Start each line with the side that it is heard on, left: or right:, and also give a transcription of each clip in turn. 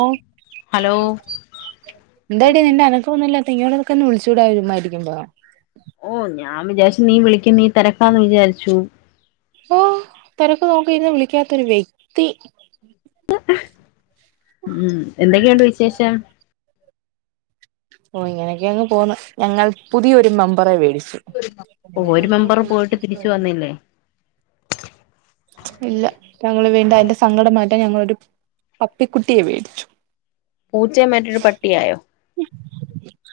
right: ഓ
left: hello
right: എന്തടി നിന്റെ അനക്കോന്നുല്ലാത്തെ ഇങ്ങോട്ട് ക്കൊന്ന് വിളിച്ചൂടെ ചുമ്മാരിക്കുമ്പോ
left: ഓ ഞാൻ വിചാരിച്ച് നീ വിളിക്കും നീ തെരക്കാന്ന് വിചാരിച്ചു
right: ഓ തെരക്ക് നോക്കിന്ന് വിളിക്കാത്തൊരു വ്യക്തി
left: ഉം എന്തൊക്കെയുണ്ട് വിശേഷം
right: ഓ ഇങ്ങനെയൊക്കെങ്ങ് പോവുന്നു ഞങ്ങള് പുതിയൊരു മെമ്പറെ വേടി ച്ചു
left: ഓ ഒരു മെമ്പർ പോയിട്ട് തിരിച്ചു വന്നില്ലേ
right: ഇല്ല ഞങ്ങള് വീണ്ടും അയിന്റെ സങ്കടം മാ ഇപ്പം ഞങ്ങളൊരു പപ്പിക്കുട്ടിയെ വേടിച്ചു
left: പൂച്ചയെ മാറ്റിയൊരു പട്ടിയായോ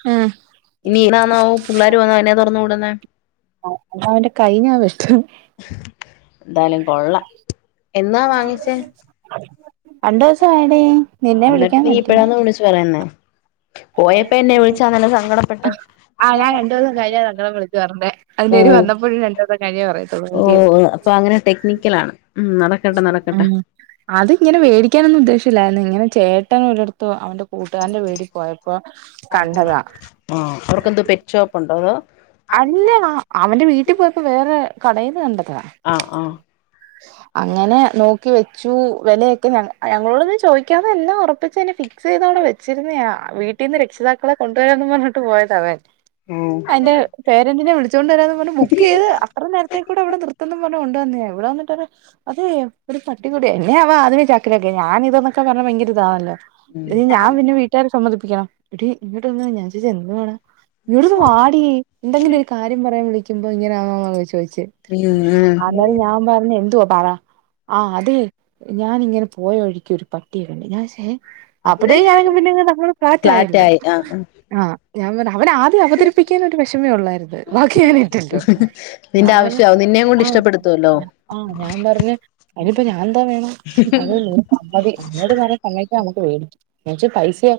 right: ആ
left: ഇനിഎന്നാന്നാവോ പുള്ളര് വന്ന് അയിനെ തോറന്ന് വിടുന്നേ
right: അ അന്നവന്റെ കൈ ഞാൻ വെട്ടും
left: എന്തായാലും കൊള്ളാം എന്നാ വാങ്ങിച്ചേ
right: ആ രണ്ടുസം ആയടി നിന്നെ
left: എന്നിട്ട്
right: വിളിക്കാൻ
left: നീ
right: പറ്റീ
left: ഇപ്പഴാന്ന് വിളിച്ചു പറയുന്നേ പോയപ്പോ എന്നെ വിളിച്ചാന്നല്ലോ സങ്കടപ്പെട്ട്
right: ആ ഞാൻ രണ്ടുസം കഴിഞ്ഞ സങ്കടം വിളിച്ചു പറഞ്ഞെ. അയിന്റെ
left: ഓ
right: ഓര് വന്നപ്പോഴും രണ്ടുസം കിഴിഞ്ഞ വ [unintelligible]
left: ഓ അപ്പൊ അങ്ങനെ ടെക്നിക്കലാണ് ഉം നടക്കട്ടെ നടക്കട്ടെ
right: ആ അത് ഇങ്ങനെ വേടിക്കാനൊന്നു ഉദ്ദേശ ല്ലാര്ന്നു ഇങ്ങനെ ചേട്ടന് ഒരിടത്ത് അവന്റെ കൂട്ട്ക്കാരന്റെ വീടി
left: ആ അവർക്കെന്തോ പെറ്റ് ഷോപ്പുണ്ടോ അതോ
right: അല്ല അവന്റെ വീട്ടിൽ പോയപ്പോ വേറെ കടയുന്നുണ്ട്
left: ആഹ് ആഹ്
right: അങ്ങനെ നോക്കി വെച്ചു വെലയൊക്കെ ഞ ഞങ്ങളോട് ഒന്ന് ചോദിക്കാതെ എല്ലാം ഉറപ്പച്ച് തന്നെ ചെയ്തോടെ വെച്ചിരൂന്നാ വീട്ടീന്ന് രക്ഷിതാക്കളെ കൊണ്ട് ദേ പറഞ്ഞിട്ട് പോയതാേ
left: ഉം
right: പേരന്റിനെ വിളിച്ചോണ്ട് വരാന്ന് പറഞ്ഞ് ബുക്ക് ചെയ്ത് അത്ര നേരത്തേക്കൂടെ ഇവിടെ നിർത്തേണം പറഞ്ഞ് കൊണ്ട് വന്നതാ ഇവിടെ വന്നിട്ട് അതേ ഒരു പട്ടി കൂടി എന്നെ അവ അതിന ചാ ല്ലെടി ഞാനിതൊക്കെ പറഞ്ഞാ ഭയങ്ക ഇതാവല്ലോ ഇ ഞാൻ പിന്നെ
left: ഓ
right: വീട്ടുകർ സമ്മതിപ്പിക്കണം ഇടി ഇങ്ങോട്ടൊന്ന് ഞാൻ ചോയ്ച്ചു എന്തുവാടാ ഇങ്ങോട്ട് ഒന്ന് വാടി എന്തെങ്കിലും ഒരു കാര്യം പറയാൻ വിളിക്കുപ്പോൾ ഇങ്ങനെ ആെ ചോദിച്ചു
left: ഉം ഉം
right: എന്നായാലും ഞാൻ പറഞ്ഞ എന്തുവാ പറ ആഹ് അതെ ഞാനിങ്ങനെ പോയ വഴിക്ക് ഒരു പട്ടിയെക്കണ്ട് ഞാൻ ശേ അപ്പട് ഞായങ്ങ് പിന്നങ്ങട് ഫ്ലാറ്റായല്ലാ
left: ഫ്ലാറ്റായി ആഹ്
right: ആഹ് ഞാൻ പറ അവന് ആദ്യം അവതരിപ്പിക്കാൻ ഒരു വെഷ് ന്നെ ഒള്ളാര്ന്ന് ബാക്കി ഞാഞാനേറ്റല്ലോ
left: നിന്റെ ആവശ്യാവും നിന്നെയും കൊണ്ട് ഇഷ്ടപ്പെടുത്തുവല്ലോ
right: ആഹ് ഞാൻ പറഞ്ഞഞ് അതിനിപ്പ ഞാനെന്താ വേണം [unintelligible] സമ്മതി അമ്മേട് പറഞ് സമ്മയ്ച്ച അങ്ങട് വരും ച്ച് പൈസയാ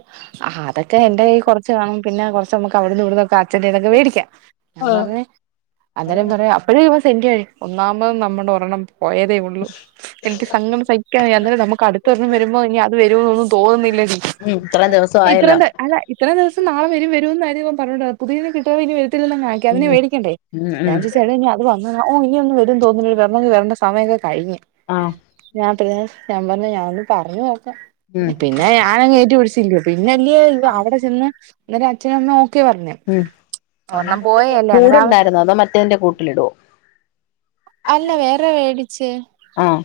right: ആഹ് അതൊക്കെ എന്റെ കയ്യി കൊറച്ച് കാണും പിന്നെ കൊറച് ച്ചനമക്ക് അവിടുന്നും ഇവിടുന്നും എടുത്ത് ആക് ചന്തെന്നൊക്കെ മേടി യ്ക്കാ ഞാൻ പറഞ് അന്നേരം പറയാ അപ്പഴെ ഇവക് ഇതെന്റയാണ് ഒന്നാമത് നമ്മട ഒരെണ്ണം പോയതേ ഒള്ളൂ എനിക്ക് സങ്കടം സഹിക്കാൻ വയ്യ അന്നേരം നമുക്ക് അടുത്തരെണം വരുമ്പോ ഇനി അത് വരൂ എന്നൊന്നും തോന്നുന്നില്ലഡി
left: ഉം ഇത്രയും ദിവസം
right: ഇത്ര
left: ആയല്ലോ
right: അല്ല ഇത്രേം ദിവസം നാളെ വരും വരും ന്നാടി ഒ പറഞ്ഞുഡാ പുതിയത് കിട്ടൻ വലിയ വെ ത്തില്ലല്ലോന്ന്
left: ഉം
right: ആയിക്കാതന്നേടിക്കണ്ടേ
left: ഉം
right: ഞാൻ
left: ഉം
right: ചോയിച്ചെഡാ ഇനി അത് വന്ന് ആ ഇനി ഒന്ന് വരുംന്ന് തോന്ന് ന്നില്ല വരണോങ്കി വരണ്ട സ് സമയകറ് കഴിഞ്
left: ആഹ്
right: ഞാൻ തെ ഞാൻ പറഞ് ഞാനൊന്ന് പറഞ് നോക്ക്
left: ഉം
right: പിന്നെ ഞാനങ്ങ് ഏറ്റ് പിടിച്ചില്യോ പിന്നെല്ലേ ഇവ അവിട ചെന്ന് ഇവര അച്ഛനമ്മ ഓക്കെ പറഞ്
left: [unintelligible] കുട് ഉണ്ടായിരുന്നോ അതോ മറ്റേന്റെ കൂട്ടിലിടുവോ
right: അല്ല വേറെ വേടിച്ച്
left: ആഹ്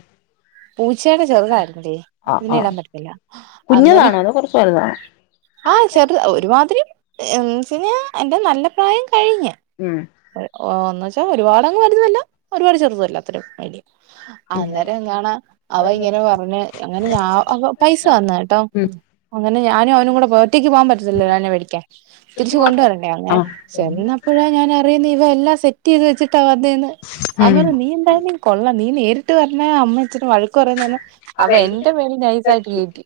right: പൂച്ചേടെ ചെറുതാര്ന്നടി
left: ആഹ്
right: ഇതിനെ
left: ആഹ്
right: ഇടാൻ പറ്റത്തില്ല അന്നേരം
left: കുഞ്ഞതാണോ അതോ കൊറച്ച് വലുതാണോ
right: ആഹ് ചെറു ഒരുമാതിരി ആഹ് ച്ചേ എന്റെ നല്ല പ്രായം ക കഴിഞ്
left: ഉം
right: ഒഹ് അന്ന സ് ഓ ഒരുപാട് അങ് വലുതുവല്ല ഒരുപാട് ചെറുതുവല്ല ത്രെ ഉള്ളു [unintelligible] അന്നേരം എങ്ങണാ അവ ഇങ്ങനെ പറഞ്ഞ് അങ്ങനെ പൈസ തന്ന് കേട്ടോ
left: ഉം
right: അങ്ങനെ ഞാനും അവനും കൂടെ പോയി ഒറ്റക് പോവാൻ പറ്റത്തിലല്ലോ അതിനാ വേടിക്കാൻ തിരിച്ച് കൊണ്ടുവരണ്ടെ അങ്ങനെ
left: ആഹ്
right: ചെന്നപ്പഴാ ഞാൻ അറിയുന്നേ ഇവൻ എല്ലാം സെറ്റ് ചെയ്ത് വെച്ചിട്ടാ വന്നേന്ന് അവൻ
left: ഉം
right: പറഞ്ഞു നീ എന്തായാലും കൊള്ളാം നീ നേരി ട്ട് പർഞ്ഞു അമ്മയ് [unintelligible] വഴക്ക് പറയ്ന്നയ്ന് അവ എന്റെ പേരിൽ നൈസ ആയിട്ട് കറ്റി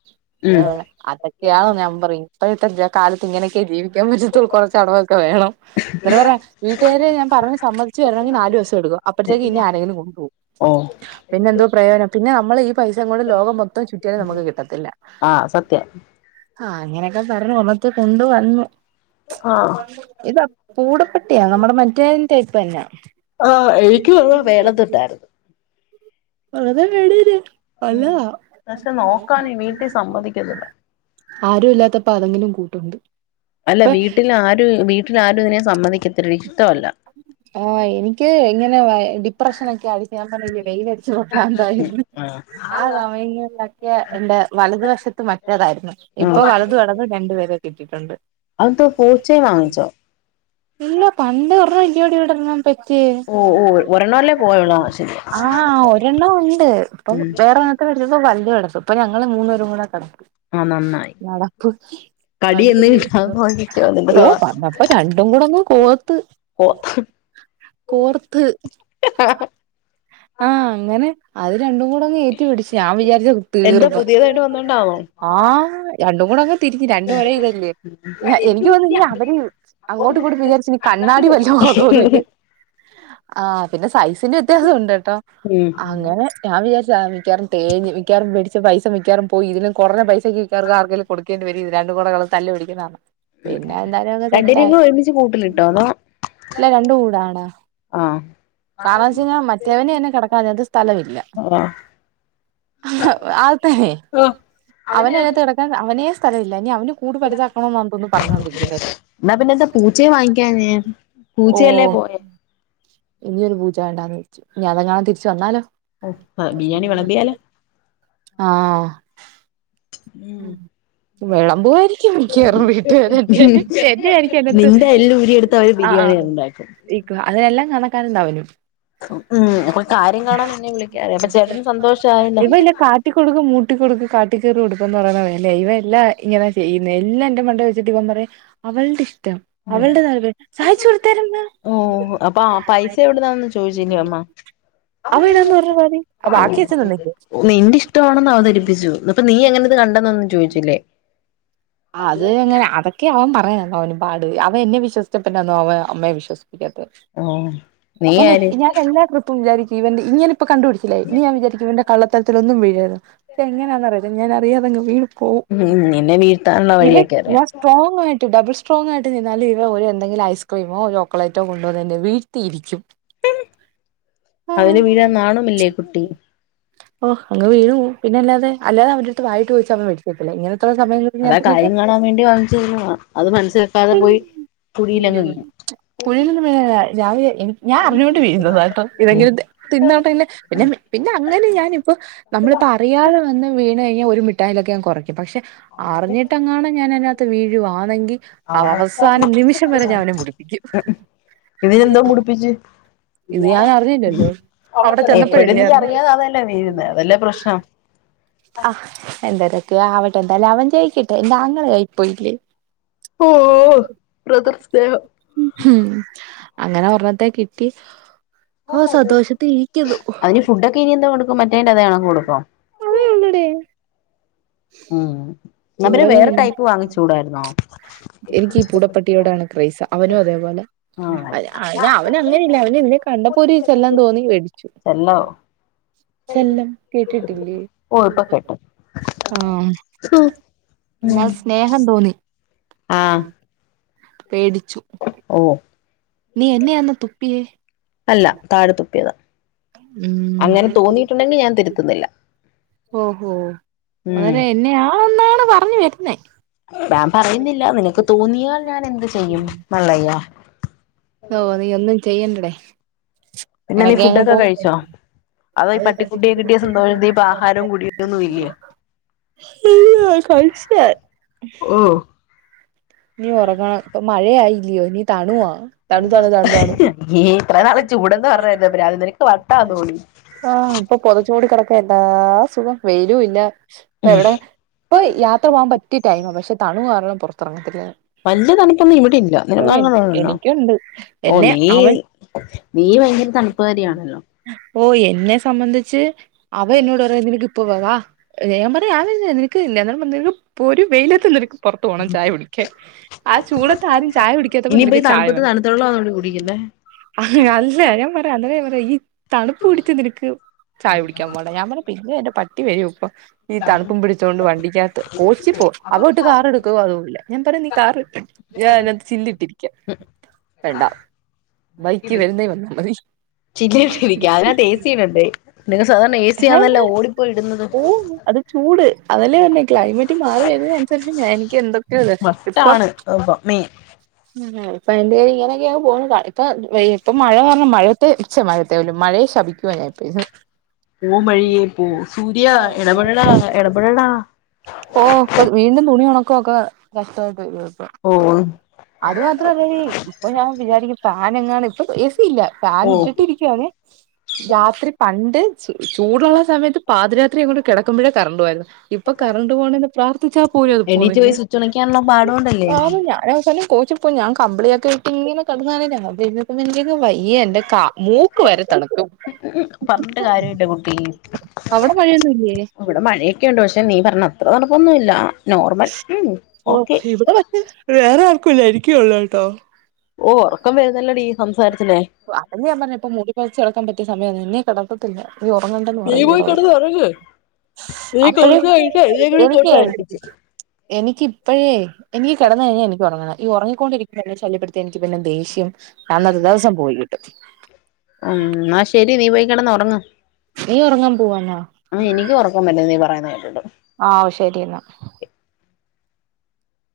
left: ഉം
right: [unintelligible] അതക്കെയാ ന്നവൻ പറയ്‌ന്ന് ത്രെ തറീഞാ കാലത്ത് ഇങ്ങനെക്കയ ജീവി ക്യോ ഇങ്ങനത്ത കുറച്ച് അടവൊക്കെ വേണം എന്നിട്ട പറയുവാ വീട്ടുകാര് ഞാൻ പറഞ്ഞ സമ്മതിച്ചു വരണമെങ്കിൽ നാലിവസം എടുക്കും അപ്പഴത്തേക്ക് ഇതിനേ ആരെങ്കില് കൊണ്ട്പോകും
left: ഓഹ്
right: പിന്നെ എന്തോക്ക പ്രയോജനം പിന്നെ നമ്മൾ ഈ പൈസയും കൊണ്ട് ലോകം മൊത്തം ചുറ്റിയാലും നമുക്ക് കിട്ടത്തില്ല.
left: ആഹ് സത്യം
right: ആ അങ്ങനെയൊക്കെ പറഞ്ഞു ഒരുര്ന്നതാ കൊണ്ട് വന്നു.
left: ആഹ്
right: ഇത് അ പൂട പട്ടി നമ്മുടെ മറ്റേന്റെ അത് തന്ന
left: ആ എനിക്കും ഒന്നു വേണമം എന്ന ഇണ്ടാർന്നു
right: വെറുതെ വെടിക് നല്ലതാ
left: പക്ഷെ നോക്കാൻ ഈ വീട്ടിൽ സമ്മതിക്കുന്നില്ല
right: ആരൂല്ലാത്തപ്പ അതെങ്കിലും കൂ ട്ടുണ്ട്.
left: അല്ല വീട്ടില് ആരും വീട്ടിലാരും ഇതിനെ സമ്മതിക്കത്തില്ല ഇഷ്ടമല്ല
right: ആ എനിക്ക് ഇങ്ങനെ ഡിപ്രഷനൊക്കെ അടിച്ച് ഞാൻ പറഞ്ഞില്ല ആ സമയങ്ങളിലൊക്കെ എന്റെ വലതു വശത്ത് മറ്റേതായിരുന്നു. ഇപ്പൊ
left: ഉം
right: വലതും ഇടതും രണ്ടുപേര് കിട്ടിട്ടുണ്ട്
left: അതെന്തോ പൂച്ചയെ വാങ്ങിച്ചോ
right: ഇല്ല പണ്ട് ഒരണ്ണം ഇടണ്ണം പെറ്റ്.
left: ഓ ഓ ഒരെണ്ണല്ലേ പോയുള്ളൂ ആ ശരി
right: ആ ഒ രണ്ടെണ്ണം ഉണ്ട് ഇപ്പം
left: ഉം
right: വേറെണ്ണത്തിനെ ഒരുദിവസം വൽ കിടക്കും ഇപ്പൊ ഞങ്ങള് മൂന്ന് പേരും കൂടെവകിടക്കുന്ന
left: ആ നന്നായി
right: നടപ്പ്
left: കടി എന്ന് കിട്ടാ നിന്റെ
right: ഓ വന്നപ്പോ രണ്ടും കൂടൊന്നും ത്ത് കോർത്ത് ആ അത് രണ്ടും കൂ ടെ ഏറ്റി പിടിച്ച്. ഞാൻ വിചാരിച്ച്
left: എന്താ
right: തീർന്ന്.
left: പുതിയതായിട്ട് വന്നോണ്ടാണോ
right: ആ രണ്ടും കൂടെ അങ്ങ് തിരിഞ്ഞ് രണ്ടും ഒരെ ഇതല്ലേ. എനിക്ക് തോനുന്നു അവര് അങ്ങോട്ടും ഇങ്ങോട്ടും വിചാരിച്ച് ഇനി കണ്ണാടി വല്ലോം ആണോന്നു. ആ പിന്നെ സൈസിന്റെ വ്യത്യാസം ഉണ്ട് കേട്ടോ.
left: ഉം
right: അങ്ങനെ ഞാൻ വിജാ സ്സ മിക്കവാറും തേഞ്ഞ് മിക്കവാറും മേടിച്ച പൈസ മിക്കവാറും പോയി. ഇതിലും കുറഞ്ഞ പൈസ ക്ക് മിക്കവാറും ആർക്കേലും കൊടുക്കേണ്ടി വരും ഇത് രണ്ടും കൂട കള തല്ല് പിടിക്ക്ന്ന കാരണം പിന്നെ എന്താലും ഒക്കെ
left: രണ്ടിനേം
right: സെറ്റായി.
left: കൂടെ ഒരുമിച്ച് കൂട്ടിലിട്ടോ അതോ
right: ഇല്ല രണ്ട് കൂടാടാ.
left: ആഹ്
right: കാരണന്ന് വെച്ച് കഴിഞ്ഞാ മറ്റേവനന്നെ കിടക്കാനത് സ്ഥലമില്ല.
left: ആഹ്
right: ആ അതെ അവനയിനത്ത് കിടക്കാൻ അവനെ സ്ഥലവില്ല ഇനി അവനു കൂട് വലുതാക്കണൊന്നാൻതോന്ന് പറഞ്ഞോണ്ടിരിക്കുന്നെ
left: എന്നാ പിന്നെ എന്താ പൂച്ചയെ വാങ്ങിക്കാഞ്ഞേ
right: ഇപ്പൊ ഓ
left: പൂച്ചയല്ലേ പോയെ
right: ഇനി ഒരു പൂച്ച വേണ്ടാന്ന് വെച്ചു. ഇനി അതെങ്ങാനും തിരിച്ചു വന്നാലോ?
left: ആ ബിരിയാണി വിളമ്പിയാല്-
right: ആ വിളമ്പൂആയിരിക്കും മിക്കവാറും വീട്ടുകാരെന്റെ ത്തെന്നെയായിരിക്കും എന്നത്ത്
left: നിന്റെ എല്ല് ഊരിയെടുത്ത് അവര്
right: ആ ആ
left: ബിരിയാണി ഉണ്ടാക്കും
right: അതെല്ലം കണ ക്കൽണ്ടാവേനും
left: ഉം അപ്പൊ കാര്യം കാണാൻ എന്നെ വിളിക്കാറ് അപ്പൊ ചേട്ടന് സന്തോഷായല്ലോ
right: ഇപ്പൊ ഇല്ല കാട്ടികൊടുക്കും മൂട്ടികൊടുക്കും കാട്ടിക്കേറോട് ഇപ്പന്ന് പറയുന്ന വേലെയാ ഇവ എല്ലാ ഇങ്ങന ചെയ്യുന്നെ എല്ലാ എന്റെ മണ്ടെ വെച്ചിട്ട് ഇവൻ പറയും അവളുടെ ഇഷ് അവളുടെ നേ സാധിച്ചു കൊടുത്തലെന്താ
left: ഓ അപ്പൊ ആ പൈസ എവിടുന്നാന്ന് ചോദിച്ചില്ലേ അമ്മ
right: അവൻ ഇടാന്ന് പറഞ്ഞ പാതി അ ബാക്കി അച്ഛൻ തന്നേക്ക്
left: നിന്റെ ഇഷ്ടമാണെന്ന് അവതരിപ്പിച്ചു അപ്പൊ നീ എങ്ങനെ കണ്ടെന്നൊന്നും ചോദിച്ചില്ലേ?
right: അത് എങ്ങനെ അതൊക്കെയ അവൻ പറയ അവന് പാട് അവ എന്നെ വിശ്വസിച്ചപിന്നാണോ അവ അമ്മേവിശ്വസി-
left: ഓ നീ ആര്
right: ഞാൻ എല്ലാ ട്രിപ്പും വിചാരിക്കും ഈവൻ ഇങ്ങന- പ്പോ കണ്ടപിടിച്ചില്ലേ ഇനി ഞാൻ വിചാരിക്കു ഇവന്റെ- കള്ളത്തരത്തിലൊന്നും വീഴരുന്നു പക്ഷെ എങ്ങനാന് അറിയത്തി ഞാന അറിയതങ്ങ വീണു- പോവും
left: ഉം നിന്നെ വീഴ്ത്താനുള്ള
right: ഇവൻ
left: വഴിയൊക്കെ അറിയാം
right: ഞാൻ സ്ട്രോങ്ങ്‌ ആയിട്ട്- ഡബിൾ സ്ട്രോങ് ആയിട്ട് നിന്നാലും ഇവ ഒരു എന്തെങ്കിലും ഐസ്ക്രീമോ ചോക്ലേറ്റോ കൊണ്ടുവന്ന്, എന്നെ വീഴത്തിരിക്കും. ഹാ
left: അതിന് വീഴാൻ നാണമില്ലേ കുട്ടി
right: അങ് വീണു പോവും പിന്നല്ലാതെ. അല്ലതെ അവന്റെടുത്ത് വായിട്ട് ചോദിച്ച അവൻ വെടിച്ചേരുത്തില്ല ഇങ്ങനെത്തുള്ള സമയം ഞാൻ
left: അതാ
right: തിന്നട്ടെ
left: കാര്യം കാണാൻ വേണ്ടി വാങ്ങിച്ചരുന്നതാ അത് മനസ്സിലാക്കാതെ പോയി കുഴിയിലങ്ങ് വീഴും
right: കുഴിൽ ഒന്നും വിഴനേ അല്ല ഞാൻ അറിഞ്ഞൊണ്ട് വിഴുനാതാ കേട്ടോ ഇതെങ്കിലും തിന്നോട്ടെ പിന്നെ പിന്നെ അങ്ങനെ ഞാനിപ്പോ നമ്മളിപ്പോ അറിയാതെ വന്ന് വീണ കഴിഞ്ഞാ ഒരു മി ട്ടായിലോക്കെ അങ്ങ കെറയ്ക്കും പക്ഷേ അറിഞ്ഞിട്ടങ്ങാണം ഞാൻ ത്ത് വീഴുവാന്നെങ്കിൽ അവസാന നിമിഷം വരെ ഞാൻ അവനെ മുടിപ്പിക്കും
left: ഇതിനെന്തോ മുടിപ്പിച്ച്
right: ഇത് ഞാൻ അറിഞ്ഞില്ലല്ലോ അവിടെ
left: എപ്പോഴും
right: ചെന്നപ്പോഴല്ലേ
left: നീ
right: അറിഞ്ഞേ
left: അറിയാതെ അതല്ലേ വീഴുന്നെ അതല്ലേ പ്രശ്നം
right: ആഹ് എന്തരൊക്കെ ആവ എന്തല്ലാവൻ ജയിക്കട്ടെ എന്റെ ആങ്ങള ആയിപ്പോയില്ലേ
left: ഓഹ് ബ്രദർസ്നേഹം
right: ഉം അങ്ങനെ ഒരണ്ണത്തെ കിട്ടി ഓ സന്തോഷത്തി ഇരിക്കുന്നു
left: അതിന് ഫുഡ്‌ ഒക്കെ ഇനി എന്ത് കൊടുക്കും മറ്റേന്റെ അതാണക്ക് കൊടുക്കുവോ
right: ഇവിടെ
left: വേറെ ടൈപ്പ് വാങ്ങിച്ചൂടായിരുന്നോ
right: എനിക്ക് ഈ പൂടപ്പട്ടിയോടാണ് ക്രസ് അവനും അതേപോലാ
left: ആഹ്
right: അവൻ അങ്ങനെയില്ല അവൻ ഇതിനെ കണ്ടപ്പോ ഒരു ചെല്ലം തോന്നി വേടിച്ചു
left: ചെല്ലോ
right: ചെല്ലം കേട്ടിട്ടില്ലേ ആഹ്
left: തു ഉം
right: എന്നാൽ സ്നേഹം തോന്നി
left: ആ
right: പേടിച്ചു നീ എന്നെന്നെയയന്ന തുപ്പിയേ
left: അല്ല താഴെത്തുപ്പിയതാ
right: ഉം
left: അങ്ങനെ
right: തോന്നി.
left: തോന്നിയിട്ടുണ്ടെങ്കിൽ ഞാൻ തിരുത്തുന്നില്ല
right: ഓഹോ
left: ഉം
right: അതരെ എന്നെയാ ആന്നാണ് പറഞ്ഞു വരുന്നേ
left: ഞാൻ പറയുന്നില്ല നിനക്ക് തോന്നിയാൽ ഞാൻ എന്ത് ചെയ്യും മള്ളയ്യ
right: ഓ നീ ഒന്നും ചെയ്യണ്ടടേ
left: പിന്നെ നീ
right: എനക്കെ അങ്ങ്
left: ഫുഡൊക്കെ
right: പോന്നു
left: കഴിച്ചോ അതോ ഈ പട്ടിക്കുട്ടിയെ കിട്ടിയ സന്തോഷത്തി ഇപ്പൊ ആഹാരവും കുടിയൊന്നും ഇല്ലേ
right: കഴിച്ചതാ
left: ഓ
right: നീ ഒറങ്ങണം ഇപ്പൊ മഴ ആയില്ലയോ നീ തണുവാ തണു തണു തണു തണു
left: ഈ ഇത്ര നാള് ചൂടെന്ന് പറഞ്ഞായിരുന്നു പിന്നെ അത് നിനക്ക് വട്ടാന്ന് തോന്നി
right: ആ ഇപ്പൊ പൊതച്ചോട കിടക്ക എന്താ അ സുഖം വെയിലും ഇല്ല ഇപ്പ എവിടെ ഇപ്പൊ യാത്ര പോകാൻ പറ്റിയ ടൈം പക്ഷെ തണു കാരണം പുറത്തിറങ്ങ അെ
left: വലിയ തണുപ്പൊന്നും ഇവിട്ട ഇല്ല നിലക്കാലങ്ങളന്നല്ലോ
right: എനിക്കുണ്ട്
left: ഓ
right: എന്നെ
left: നീ
right: അവൻ
left: നീ ഭയങ്കര തണുപ്പുകാരിയാണല്ലോ
right: ഓ എന്നെ സംബന്ധിച്ച് അവ എന്നോട് പറ നിനക്ക് ഇപ്പവാവാ ഞ അല്ല എനക്ക് ഇല്ല ഇപ്പോൾ ഒരു വെയിലത്ത നിക്ക് പുറത്ത് പോണം ചായൊടിക്കാൻ ആ ചൂടത്ത് ആരും ചായ പിടിക്കാത്തപ്പോ
left: ഇനിയിപ്പോ ഈ
right: നിനക്ക് ചായ
left: തണുപ്പത്ത്
right: വേ
left: തണുത്തുള്ളാന്നോടി കുടിക്കുന്നേ
right: അല്ല ഞാൻ പറയാ അന്ന പറയാ ഈ തണുപ്പ് പിടിച്ച് നിനക്ക് ചായ പിടിക്കാൻ പോല ഞാൻ പറയാ അല്ല എാ പട്ടി വരൂ ഇപ്പ ഈ തണുപ്പും പിടിച്ചുകോണ്ട് വണ്ടിക്കകത്ത് കോച്ചി പോ അവോട്ട് കാർ എടുക്കുവോ അതുംല്ലേ ഞാൻ പറയാ നീ കാർ ഞാത്ത് ചില്ല ഇട്ടിരിക്ക വേണ്ട ബൈക്ക് വരുന്നേ വന്നാൽ മതി [inaudible]
left: ചില്ലട്ട ഇരിക്ക അതിനകത്ത് ഏ സിയിടണ്ടേ നിങ്ങ സാധാരണ ഏ സിയാന്നല്ല ഓടിപ്പോ ഇടുന്നത്
right: ഓ അത് ചൂട് അതല്ലേ പറന്നെ ക്ലൈമറ്റ് മാറി വരുന്നതിനനുരിച്ച് ഞാ എനിക്ക് എന്തക്ക
left: മ്ടാണ് മീൻ
right: അപ്പ എന്തായാലും ഇങ്ങനൊക്കെ പോ ഇപ്പൊ ഇപ്പ മഴ കാരണം മഴത്ത് [inaudible] പോലും മഴയെ ശപിക്കുവാ ഞാ ഇപ്പോരുന്നു
left: പോം വഴിയേ പോ സൂര്യ ഇടപെടടാ ഇടപെടടാ
right: ഓ ഇപ്പ വീണ്ടും തുണിയൊണ ക്കുക്ക കഷ്ടമായിട്ട്
left: ഓ
right: അത് മാത്ര അല്ല ഇപ്പൊ ഞാൻ വിചാരിക്ക താന എങ്ങാണ് [inaudible] ഇല്ല ഫാൻ
left: ഓ
right: ഇട്ടിട്ടി ഇരിക്കാണ് രാത്രി പണ്ട് ച ചൂടുള്ള സമയത്ത് പാതിരാത്രി അങ്ങോട്ട് കിടക്കുമ്പോഴേ കറണ്ട് പോയിരുന്നു ഇപ്പൊ കറണ്ട് പോകണന്ന് പ്രാർത്ഥിച്ചാൽ പോലും അത്
left: എണീറ്റ് പോയി
right: പോുന്നില്ലേ
left: സ്വിച്ച് ഒണക്കാനുള്ള പാടുകൊണ്ടല്ലേ
right: ആ ഞാൻ അവസാനം കോച്ചി പോയി ഞാൻ കമ്പിളിയൊക്കെയിട്ടിങ്ങനെ [unintelligible] വയ്യ എന്റെ കാ മൂക്ക് വരെ തണത്തു
left: പറഞ്ഞിട്ട് കാര്യമില്ല കുട്ടി
right: അവിടെ മഴയൊന്നുമില്ലേ
left: ഇവിടെ മഴയൊക്കെ ഉണ്ട് പക്ഷെ നീ പറഞ്ഞ അത്ര തണുപ്പൊന്നുമില്ല നോർമൽ ഉം
right: ഓ
left: ഓക്കെ
right: ഇവിടെ പക്ഷേ വേറെ ആർക്കുമില്ലാ എനിക്കെ ഉള്ളു ത്തോ
left: ഓ ഉറക്കം വരുന്നില്ലടി
right: അതല്ലേ ഞാൻ പറഞ്ഞെ ഇപ്പോ മൂടിപോതച്ച് കിടക്കാൻ പറ്റത്തി സമയാന്നെന്ന് ഇനി കിടക്കത്തില്ല നീ ഉറങ്ങണ്ടന്ന്
left: നീ
right: പറയും
left: പോയി
right: ഇവിടെള്ളോര്
left: കിടന്ന് ഉറങ്ങ് നീ
right: അപ്പഴേ
left: കൊർച്ച് പൈസ എന്നെ കൂടി കൊണ്ട്
right: എനിക്കെ
left: അടുപ്പിച്ച്
right: എനിക്കിപ്പഴേ എനിക്ക് കിടന്ന് കഴിഞ്ഞാൽ എനിക്ക് ഉറങ്ങണം ഈ ഉറങ്ങിക്കൊണ്ടിരിക്കുന്ന ശല്യപ്പെടുത്തിയാ എനിക്ക് വര്ന്ന ദേഷ്യം അന്നത്തെ ദിവസം കിട്ടും
left: ഉം ആ ശരി നീ പോയ്‌ കിടന്ന് ഉറങ്ങ്
right: നീ ഉറങ്ങാൻ പോവാന്നോ
left: ആ എനിക്ക്‌ ഉറക്കം വരുന്നു നീ പറയുന്ന കേ
right: ആ ശരി എന്നാ